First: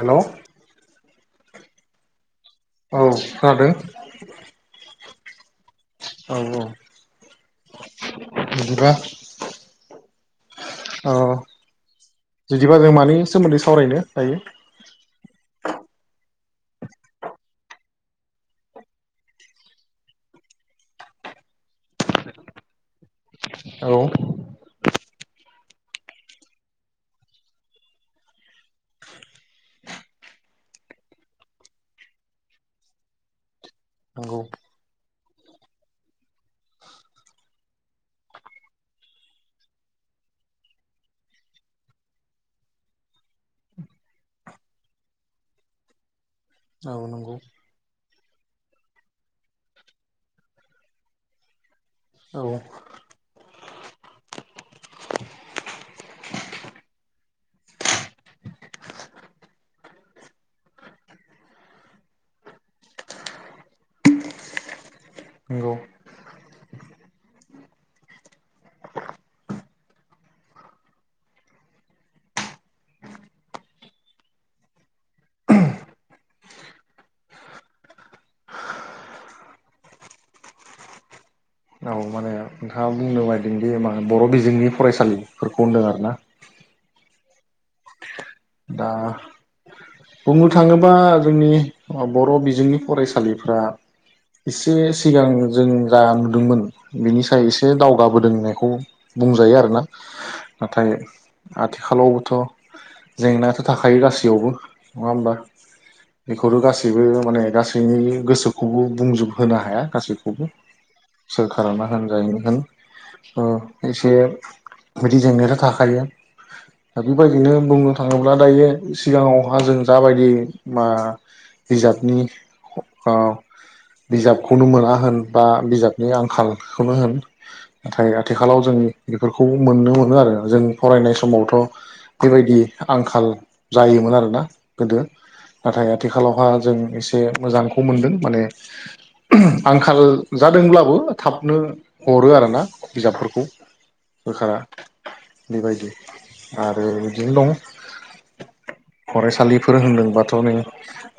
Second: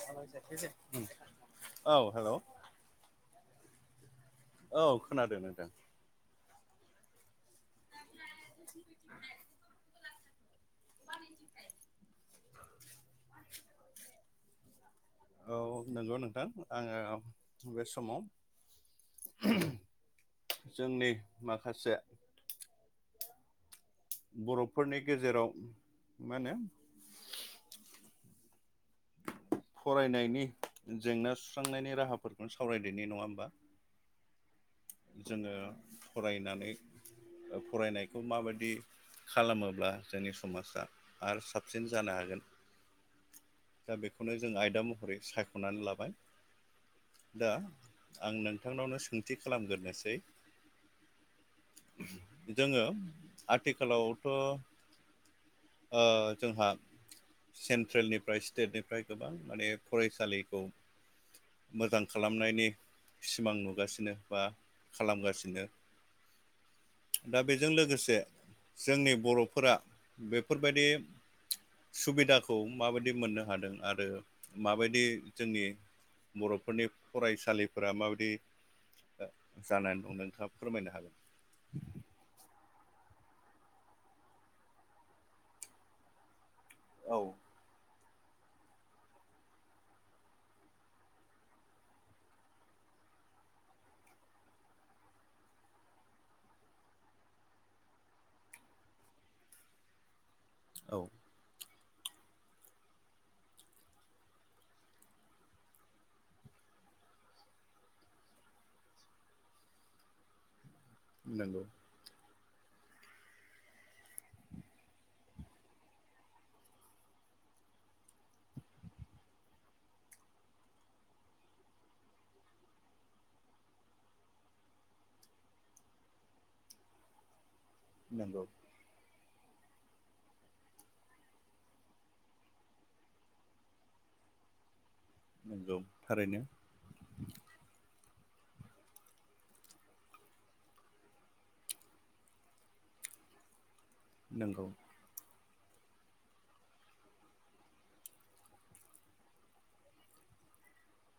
Hello औ hello औ खोनादों औ खोनादों नोंथां औ औ बिदिबा [inaudible] अ बिदिबा जों मानि सोमोन्दै सावरायनो दायो। औ नंगौ नोंथां आङो बे समाव जोंनि माखासे। औ। बर'फोरनि गेजेराव मा होनो। फरायनायनि जेंना सुस्रांनायनि राहाफोरखौनो सावरायदेरनाय नङा होमबा। नंगौ। जोङो फरायनानै ओ फरायनायखौ माबायदि। खालामोब्ला जोंनि समाजा आरो साबसिन जानो हागोन। दा बेखौनो जों आयदा महरै सायख'नानै लाबाय। औ नंगौ दा आं नोंथांनावनो सोंथि खालामग्रोनोसै। औ जोङो आथिखालावथ'। ओ जोंहा सेन्ट्रेलनिफ्राय स्टेटनिफ्राय गोबां माने फरायसालिखौ। मोजां खालामनायनि सिमां नुगासिनो बा खालामगासिनो। नंगौ दा बेजों लोगोसे। जोंनि बर'फोरा बेफोरबायदि। सुबिदाखौ माबायदि मोननो हादों आरो माबायदि जोंनि। बर'फोरनि फरायसालिफोरा माबायदि। जानानै दं नोंथाङा फोरमायनो औ हागोन। माने नोंथाङा बुंनो बायदोंदि मा बर' बिजोंनि फरायसालिफोरखौ होनदों आर ना। औ। दा। बुंनो थाङोबा जोंनि बर' बिजोंनि फरायसालिफ्रा। एसे सिगां जों जा नुदोंमोन बेनि स एसे दावगाबोदों होननायखौ। बुंजायो आरोना औ नाथाय आथिखालावबोथ'। जेंनायाथ' थाखायो गासैयावबो नङा होमबा बेखौ गासैबो माने गासैनि गोसोखौबो बुंजोब होनोनो हाया गासैखौबो। [inaudible] सोरखाराना। होन जाय होन अ एसे बिदि जेंनायाथ' थाखायो। दा बेबायदिनो बुंनो थाङोब्ला दायो सिगाङावहा जों जाबायदि मा। बिजाबनि आ बिजाबखौनो मोना होन बा बिजाबनि आंखालखौनो होन। नाथाय नंगौ आथिखालाव जों बेफोरखौ मोननो मोनो आरो जों फरायनाय समावथ' बेबायदि। आंखाल जायोमोन आरोना गोदो नंगौ नाथाय थारैनो आथिखालावहा जों एसे से मोजांखौ मोनदों माने आंखाल जादोंब्लाबो थाबनो। हरो आरोना बिजाबफोरखौ। सोरखारा नंगौ बेबायदि आरो बिदिनो दं। फरायसालिफोर होनदोंबाथ' नै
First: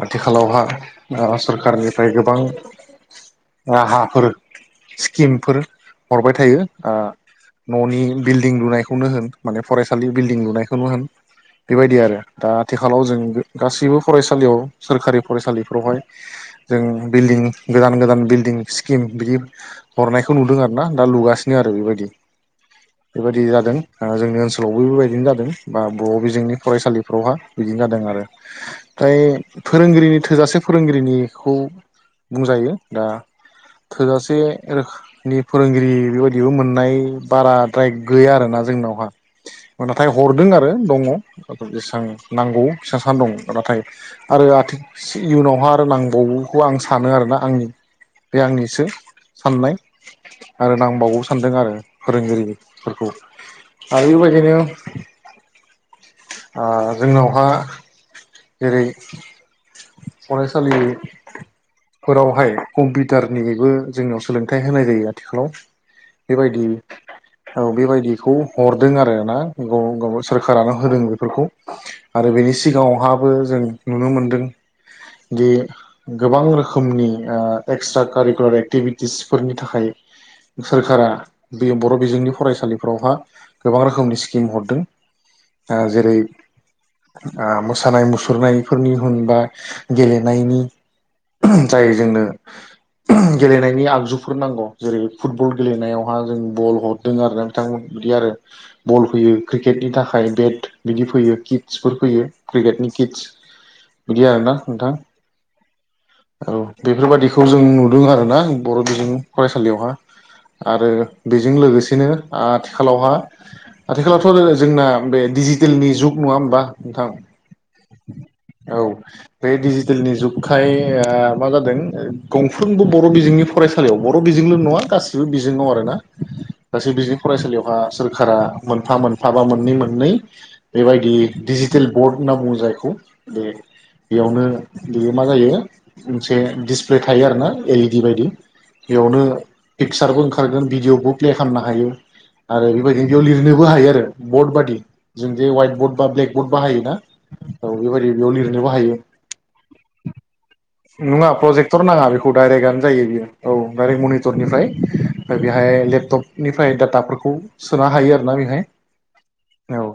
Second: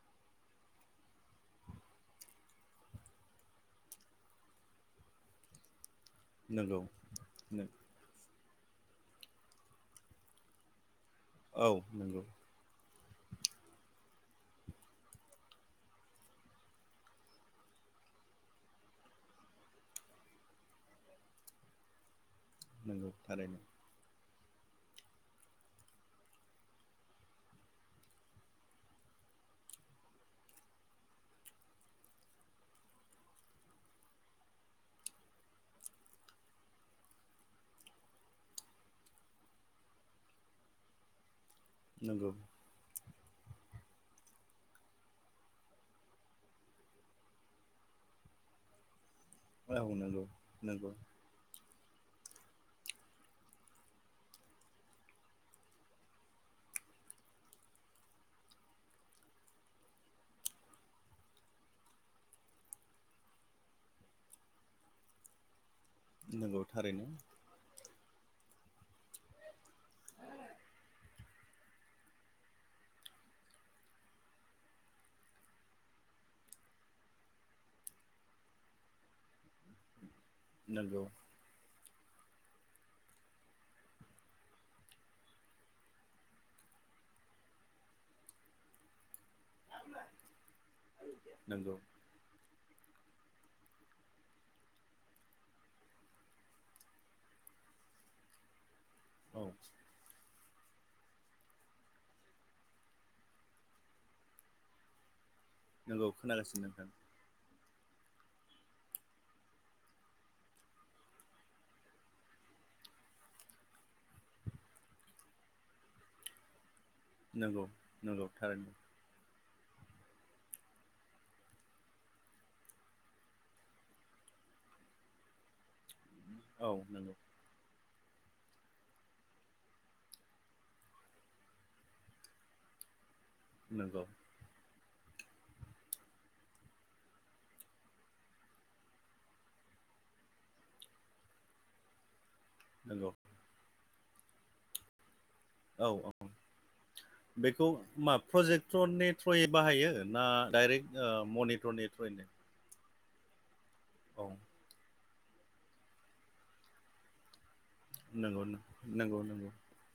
आथिखालावहा। आ सरखारनिफ्राय गोबां राहाफोर स्किमफोर हरबाय थायो नंगौ ओ न'नि बिल्डिं लुनायखौनो होन माने फरायसालि बिल्डिं लुनायखौनो होन औ बेबायदि आरो नंगौ दा आथिखालाव जों गासैबो फरायसालियाव सोरखारि फरायसालिफोरावहाय जों बिल्डिं गोदान गोदान बिल्डिं स्किम बियो हरनायखौ नुदों आरो ना दा लुगासिनो आरो बेबायदि। नंगौ बेबादि थारैनो जादों आ जोंनि ओनसोलावबो बेबायदिनो जादों बा बर' बिजोंनि फरायसालिफ्रावहा बिदिनो जादों आरो। फ्राय फोरोंगिरिनि थोजासे फोरोंगिरिनिखौ बुंजायो दा थोजासे रोखो नि फोरोंगिरि बेबायदिबो मोननाय बाराद्राय गैया आरोना जोंनावहा नाथाय हरदों आरो दङ जेसां नंगौ नांगौ बेसांसां दं नाथाय आरो आथि इयुनावहा आरो नांबावगौखौ आं सानो आरोना आंनि बे आंनिसो साननाय औ नंगौ आरो नंगौ नांबावगौ सानदों आरो फोरोंगिरिफोरखौ आरो इबायदिनो ओ जोंनावहा जेरै फरायसालि फोरावहाय कम्पिउटारनिबो जोंनाव सोलोंथाइ होनाय जायो आथिखालाव नंगौ बेबायदि थारैनो औ बेबायदिखौ हरदों आरोना गुबुं गुबुन सोरखारानो होदों बेफोरखौ आरो बेनि सिगाङावहा बो जों नुनो मोनदों दि गोबां रोखोमनि ओ एक्सट्रा कारिकुलार एक्टिभिटिसफोरनि थाखाय नंगौ सोरखारा बे बर' बिजोंनि फरायसालिफोरावहा गोबां रोखोमनि स्किम हरदों। ओ जेरै ओ मो सानाय मुसुरनायफोरनि होनबा गेलेनायनि नंगौ जाय जोंनो गेलेनायनि आगजुफोर नांगौ जेरै फुटबल गेलेनायावहा जों बल हरदों आरोना थां बिदि आरो बल फैयो औ क्रिकेटनि थाखाय बेट बिदि फैयो किट्सफोर फैयो। क्रिकेटनि किट्स बिदि आरोना नोंथां नंगौ औ खोनागासिनो नोंथां बेफोरबादि खौ जों नुदों आरोना बर' बिजों फरायसालियावहा। आरो बेजों लोगोसेनो आथिखालावहा आथिखालावथ' जो जोंना बे डिजिटेलनि जुग नङा होमबा नोंथां? नोंगौ नोंगौ थारैनो। औ बे डेजिटेलनि जुगखाय ओ मा जादों गंफ्रोमबो बर' बिजोंनि फरायसालियाव बर' बिजोंल' नङा गासिबो बिजों दं आरोना औ गासैबो नंगौ बिजों फरायसालियाव ओ सोरखारा मोनफा मोनफा बा मोननै मोननै बेबायदि डिजिटेल बर्ड होनना बुङो जायखौ बे नोंगौ बेयावनो बियो मा जायो मोनसे दिसप्ले थायो आरोना एलइडि बायदि इयावनो पिकसारबो ओंखारगोन भिडिअबो प्ले खामनो हायो। आरो बिबायदिनो नंगौ बेयाव लिरनोबो हायो आरो बर्ड बादि जों जे हवाइट औ बर्ड बा औ ब्लेक बर्ड बाहायो ना। बेखौ मा प्रजेक्टथ्रननि थ्रयै बाहायो ना डाइरेक्ट ओ नङा प्रजेक्टर मनिटरनि नाङा थ्रयैनो बेखौ डाइरेक्टगानो जायो बियो औ डाइरेक्ट औ मनिटरनिफ्राय ओमफ्राय बेहाय लेपटपनिफ्राय डाटाफोरखौ सोना हायो आरोना नंगौ बेहाय। नंगौ नंगौ औ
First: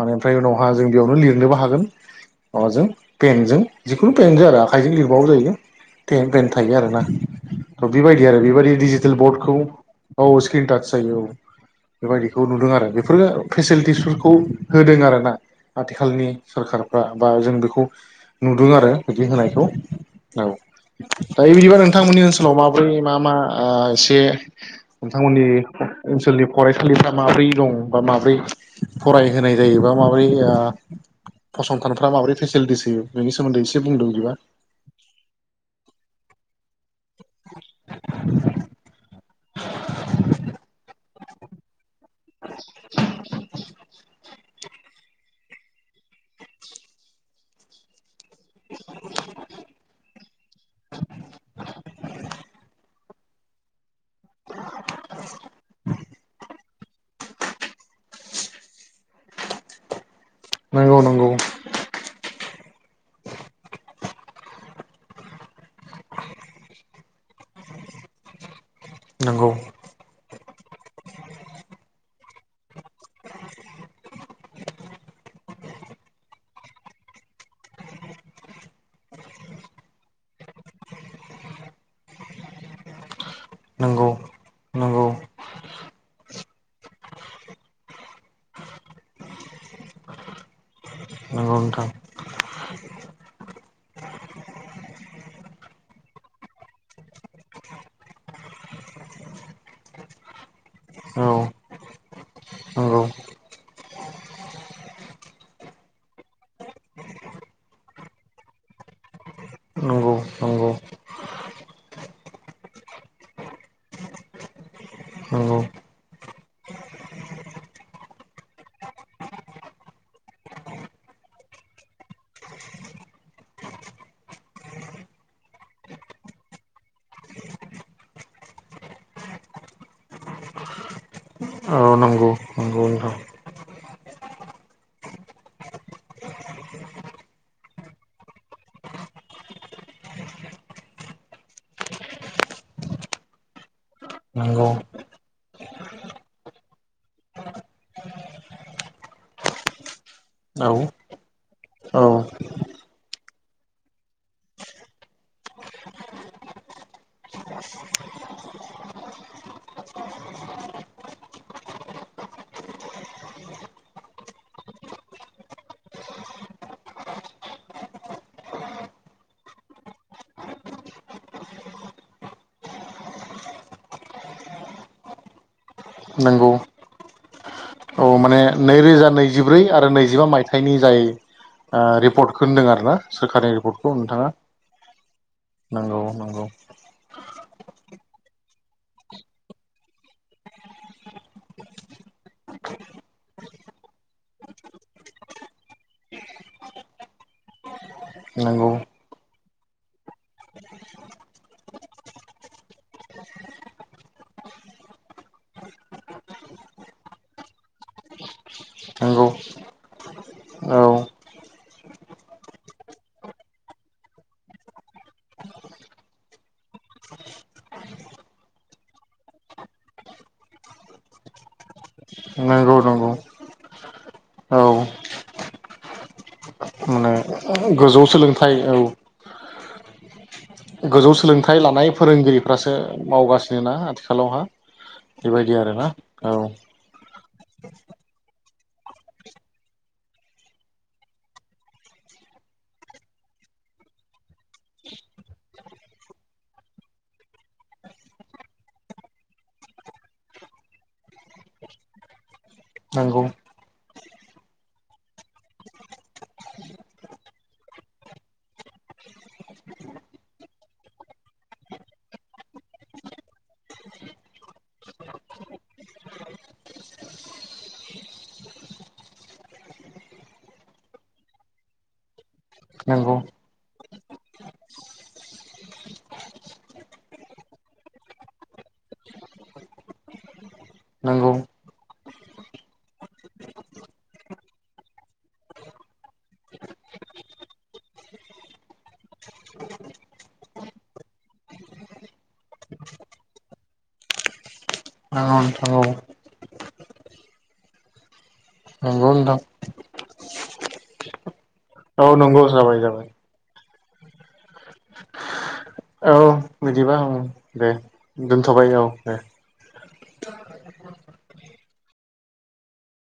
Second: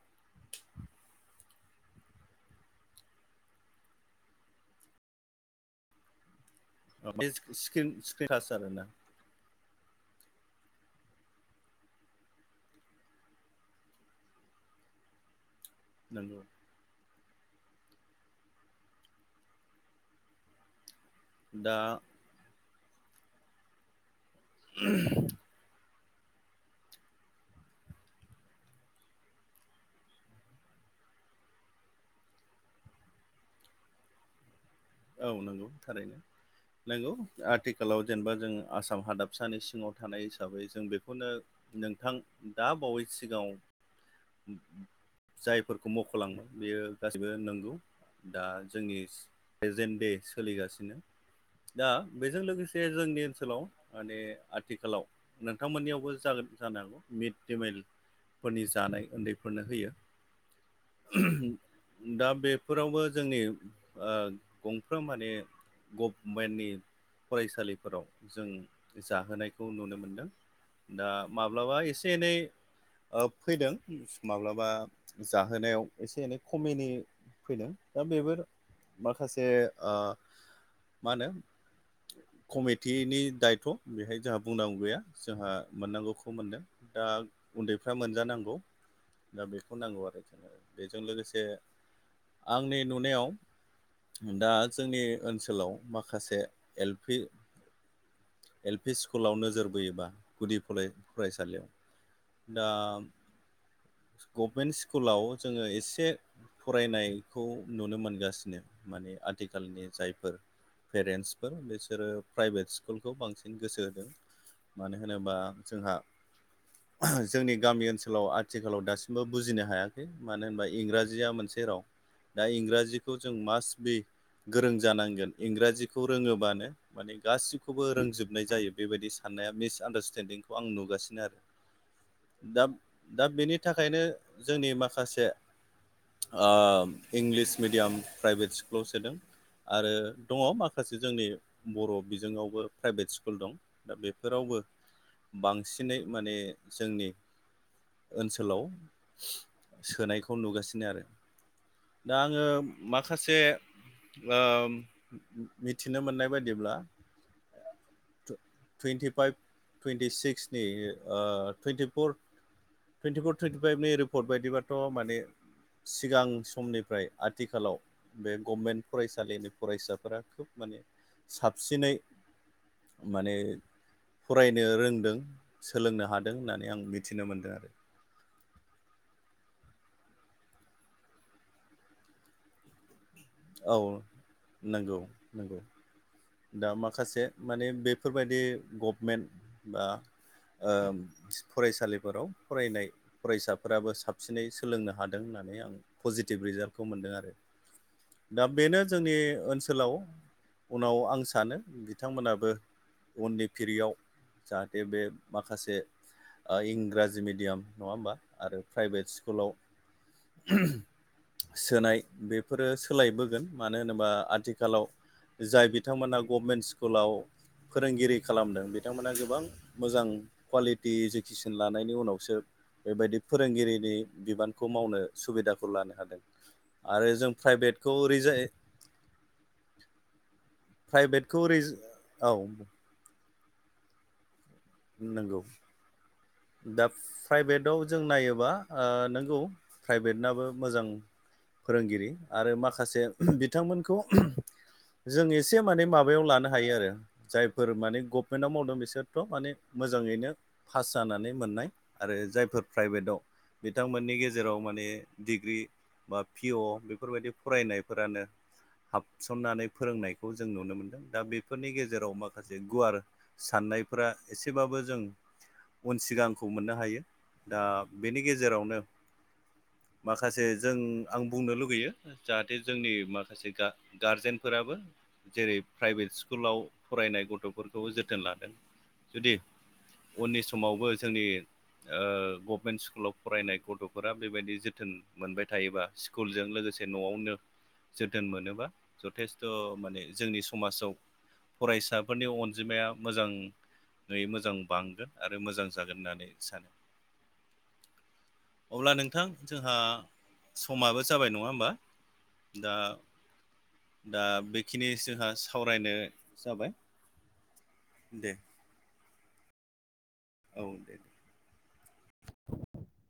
माने ओमफ्राय उनावहा जों बेयावनो लिरनोबो हागोन। माबाजों पेनजों जिखुनु पेनजों आरो आखाइजों लिरबाबो जायो। टें पेन थायो आरोना बे स्क्रिन थ' स्क्रिन बेबायदि आरो टाच बेबायदि आरोना डिजि टेल बर्डखौ औ स्क्रिन टाच जायो औ। बेबायदिखौ नुदों आरो बेफोरो फेसिलिटिसफोरखौ होदों आरोना। आथिखालनि नंगौ सोरखारफ्रा बा जों बेखौ नुदों आरो बिदि होनायखौ। औ दायो दा बिदिबा नोंथांमोननि ओनसोलाव माब्रै मा मा ओ एसे नोंथांमोननि ओनसोलनि फरायसालिफ्रा माब्रै दं बा माब्रै फरायहोनाय जायोबा माबोरै ओ फसंथानफ्रा माबोरै फेसिलिटिस होयो बेनि सोमोन्दै एसे बुंदों बिदिबा औ नोंगौ थारैनो नोंगौ। आथिखालाव जेनेबा जों आसाम हादाब फिसानि सिङाव थानाय हिसाबै जों बेखौनो नोंथां दा बावै सिगांआव उम जायफोरखौ मख'लांबाय बेयो गासैबो नोंगौ दा जोंनि जेन दे सोलिगासिनो दा बेजों लोगोसे जोंनि ओनसोलाव माने आथिखालाव नोंथांमोननियावबो जागोन जानो हागौ मिड दे मिल फोरनि जानाय उन्दैफोरनो होयो। नंगौ नंगौ दा बेफोरावबो जोंनि ओ गंफ्रोम माने गभमेन्टनि फरायसालिफोराव जों नंगौ जाहोनायखौ नुनो मोनदों दा माब्लाबा एसे एनै फैदों माब्लाबा जाहोनायाव एसे एनै खमिनि फैदों दा बेबो माखासे ओ मा होनो कमिटिनि - दायथ' नंगौ बेहाय जोंहा बुंनांगौ गैया। नंगौ जोंहा मोननांगौखौ मोनदों दा उन्दैफ्रा मोनजानांगौ दा बेखौ नांगौ आरोखि बेजों लोगोसे नंगौ नोंथां आंनि नुनायाव दा जोंनि ओनसोलाव माखासे एल पि एल पि स्कुलाव नोजोर बोयोबा गुदि औ फरायसालियाव दा नंगौ गभमेन्ट स्कुलाव जोङो एसे फरायनायखौ नुनो मोनगासिनो माने आथिखालनि नंगौ जायफोर नंगौ पेरेन्टसफोर बिसोरो प्राइभेट स्कुलखौ बांसिन गोसो होदों। मानो होनोबा नंगौ जोंहा जोंनि गामि ओनसोलाव आथिखालाव दासिमबो बुजिनो हायाखै मानो होनबा इंराजिया मोनसे राव। दा इंराजिखौ जों मास्ट बि गोरों जानांगोन इंराजिखौ रोङोबानो माने गासिखौबो रोंजोबनाय जायो बेबायदि साननाया मिस आडारस्टेन्डिंखौ आं नुगासिनो आरो। औ। नंगौ दा नंगौ नोंथां दा बेनि थाखायनो जोंनि माखासे ओ इंलिस मिडियाम प्राइभेट स्कुलाव सोदों। आरो दङ माखासे जोंनि बर' बिजोंआवबो प्राइभेट स्कुल दं। दा बेफोरावबो नंगौ बांसिनै माने जोंनि ओनसोलाव सोनायखौ औ नुगासिनो आरो। औ दा आङो माखासे ओ मिथिनो मोननाय बायदिब्ला [inaudible] टुइन्टिफाइभ टुइन्टि सिक्सनि दे ओ टुइन्टिफर टुइन्टिफर टुइन्टिफाइभ रिपर् बदिबाथ' माने सिगां समनिफ्राय आथिखालाव बे गभमेन्ट फरायसालिनि फरायसाफोरा खोब माने साबसिनै माने फरायनो रोंदों सोलोंनो हादों नंगौ होननानै आं मिथिनो मोनदों आरो। औ माने नैरोजा नैजिब्रै आरो नैजिबा मायथाइनि जाय रिपर्टखौ होनदों आरो। जबा सोरकनि औ रिपर्टखौ नोंथाङा नंगौ नंगौ नांगौ नांगौ। दा माखासे माने बेफोरबायदि गभमेन्ट बा ओ फरायसालिफोराव फरायनाय फरायसाफोराबो साबसिनै सोलोंनो हादों होननानै आं पजिटिभ रिजाल्टखौ मोनदों आरो। दा नंगौ बेनो जोंनि ओनसोलाव उनाव आं सानो बिथांमोनाबो उननि फिरियाव जाहाथे बे माखासे इंराजि मिडियाम नङा होमबा आरो प्राइभेट नंगौ स्कुलाव औ सोनाय बेफोरो सोलायबोगोन मानो होनोबा आथिखालाव जाय बिथांमोना गभमेन्ट स्कुलाव फोरोंगिरि खालामदों बिथांमोना गोबां मोजां कुवालिटि इडुकेसन लानायनि उनावसो नंगौ नंगौ बेबायदि फोरोंगिरिनि औ बिबानखौ मावनो सुबिदाखौ लानो हादों। आरो माने जों प्राइभेटखौ गोजौ ओरैजायो। सोलोंथाइ औ गोजौ प्राइभेटखौ सोलोंथाइ रिज लानाय औ फोरोंगिरिफ्रासो मावगासिनो ना आथिखालावहा। नंगौ। बेबायदि आरोना औ [inaudible] दा प्राइभेटाव जों नायोबा ओ नंगौ प्राइभेटनाबो मोजां। फोरोंगिरि आरो माखासे उम बिथांमोनखौ उम जों एसे माने माबायाव लानो हायो आरो जायफोर माने गभमेन्टआव मावदों बिसोरथ' माने मोजाङैनो पास जानानै मोननाय आरो जायफोर प्राइभेटाव नंगौ बिथांमोननि गेजेराव माने डिग्रि बा पिअ बेफोरबायदि फरायनायफोरानो हाबसननानै फोरोंनायखौ जों नुनो मोनदों दा बेफोरनि गेजेराव माखासे गुवार साननायफोरा एसेबाबो जों उन सिगांखौ मोननो हायो दा बेनि गेजेरावनो माखासे जों आं बुंनो लुगैयो जाहाथे जोंनि नंगौ माखासे गा गारजेनफोराबो जेरै प्राइभेट स्कुलाव फरायनाय गथ'फोरखौ जोथोन लादों। जुदि उननि समावबो जोंनि नंगौ ओ गभमेन्ट स्कुलाव फरायनाय गथ'फोरा बेबायदि जोथोन मोनबाय थायोबा स्कुलजों लोगोसे न'आवनो जोथोन मोनोबा जथेस्थ' माने जोंनि समाजाव फरायसाफोरनि अनजिमाया मोजां मोजाङै मोजां बांगोन नंगौ आरो मोजां नोंथां औ जागोन होननानै सानो। अब्ला नोंथां जोंहा समाबो जाबाय नङा होमबा? औ नंगौ दा जाबाय जाबाय। दा बैखिनि जोंहा सावरायनो औ जाबाय। बिदिबा ओं दे दे दोनथ'बाय औ दे। औ दे दे।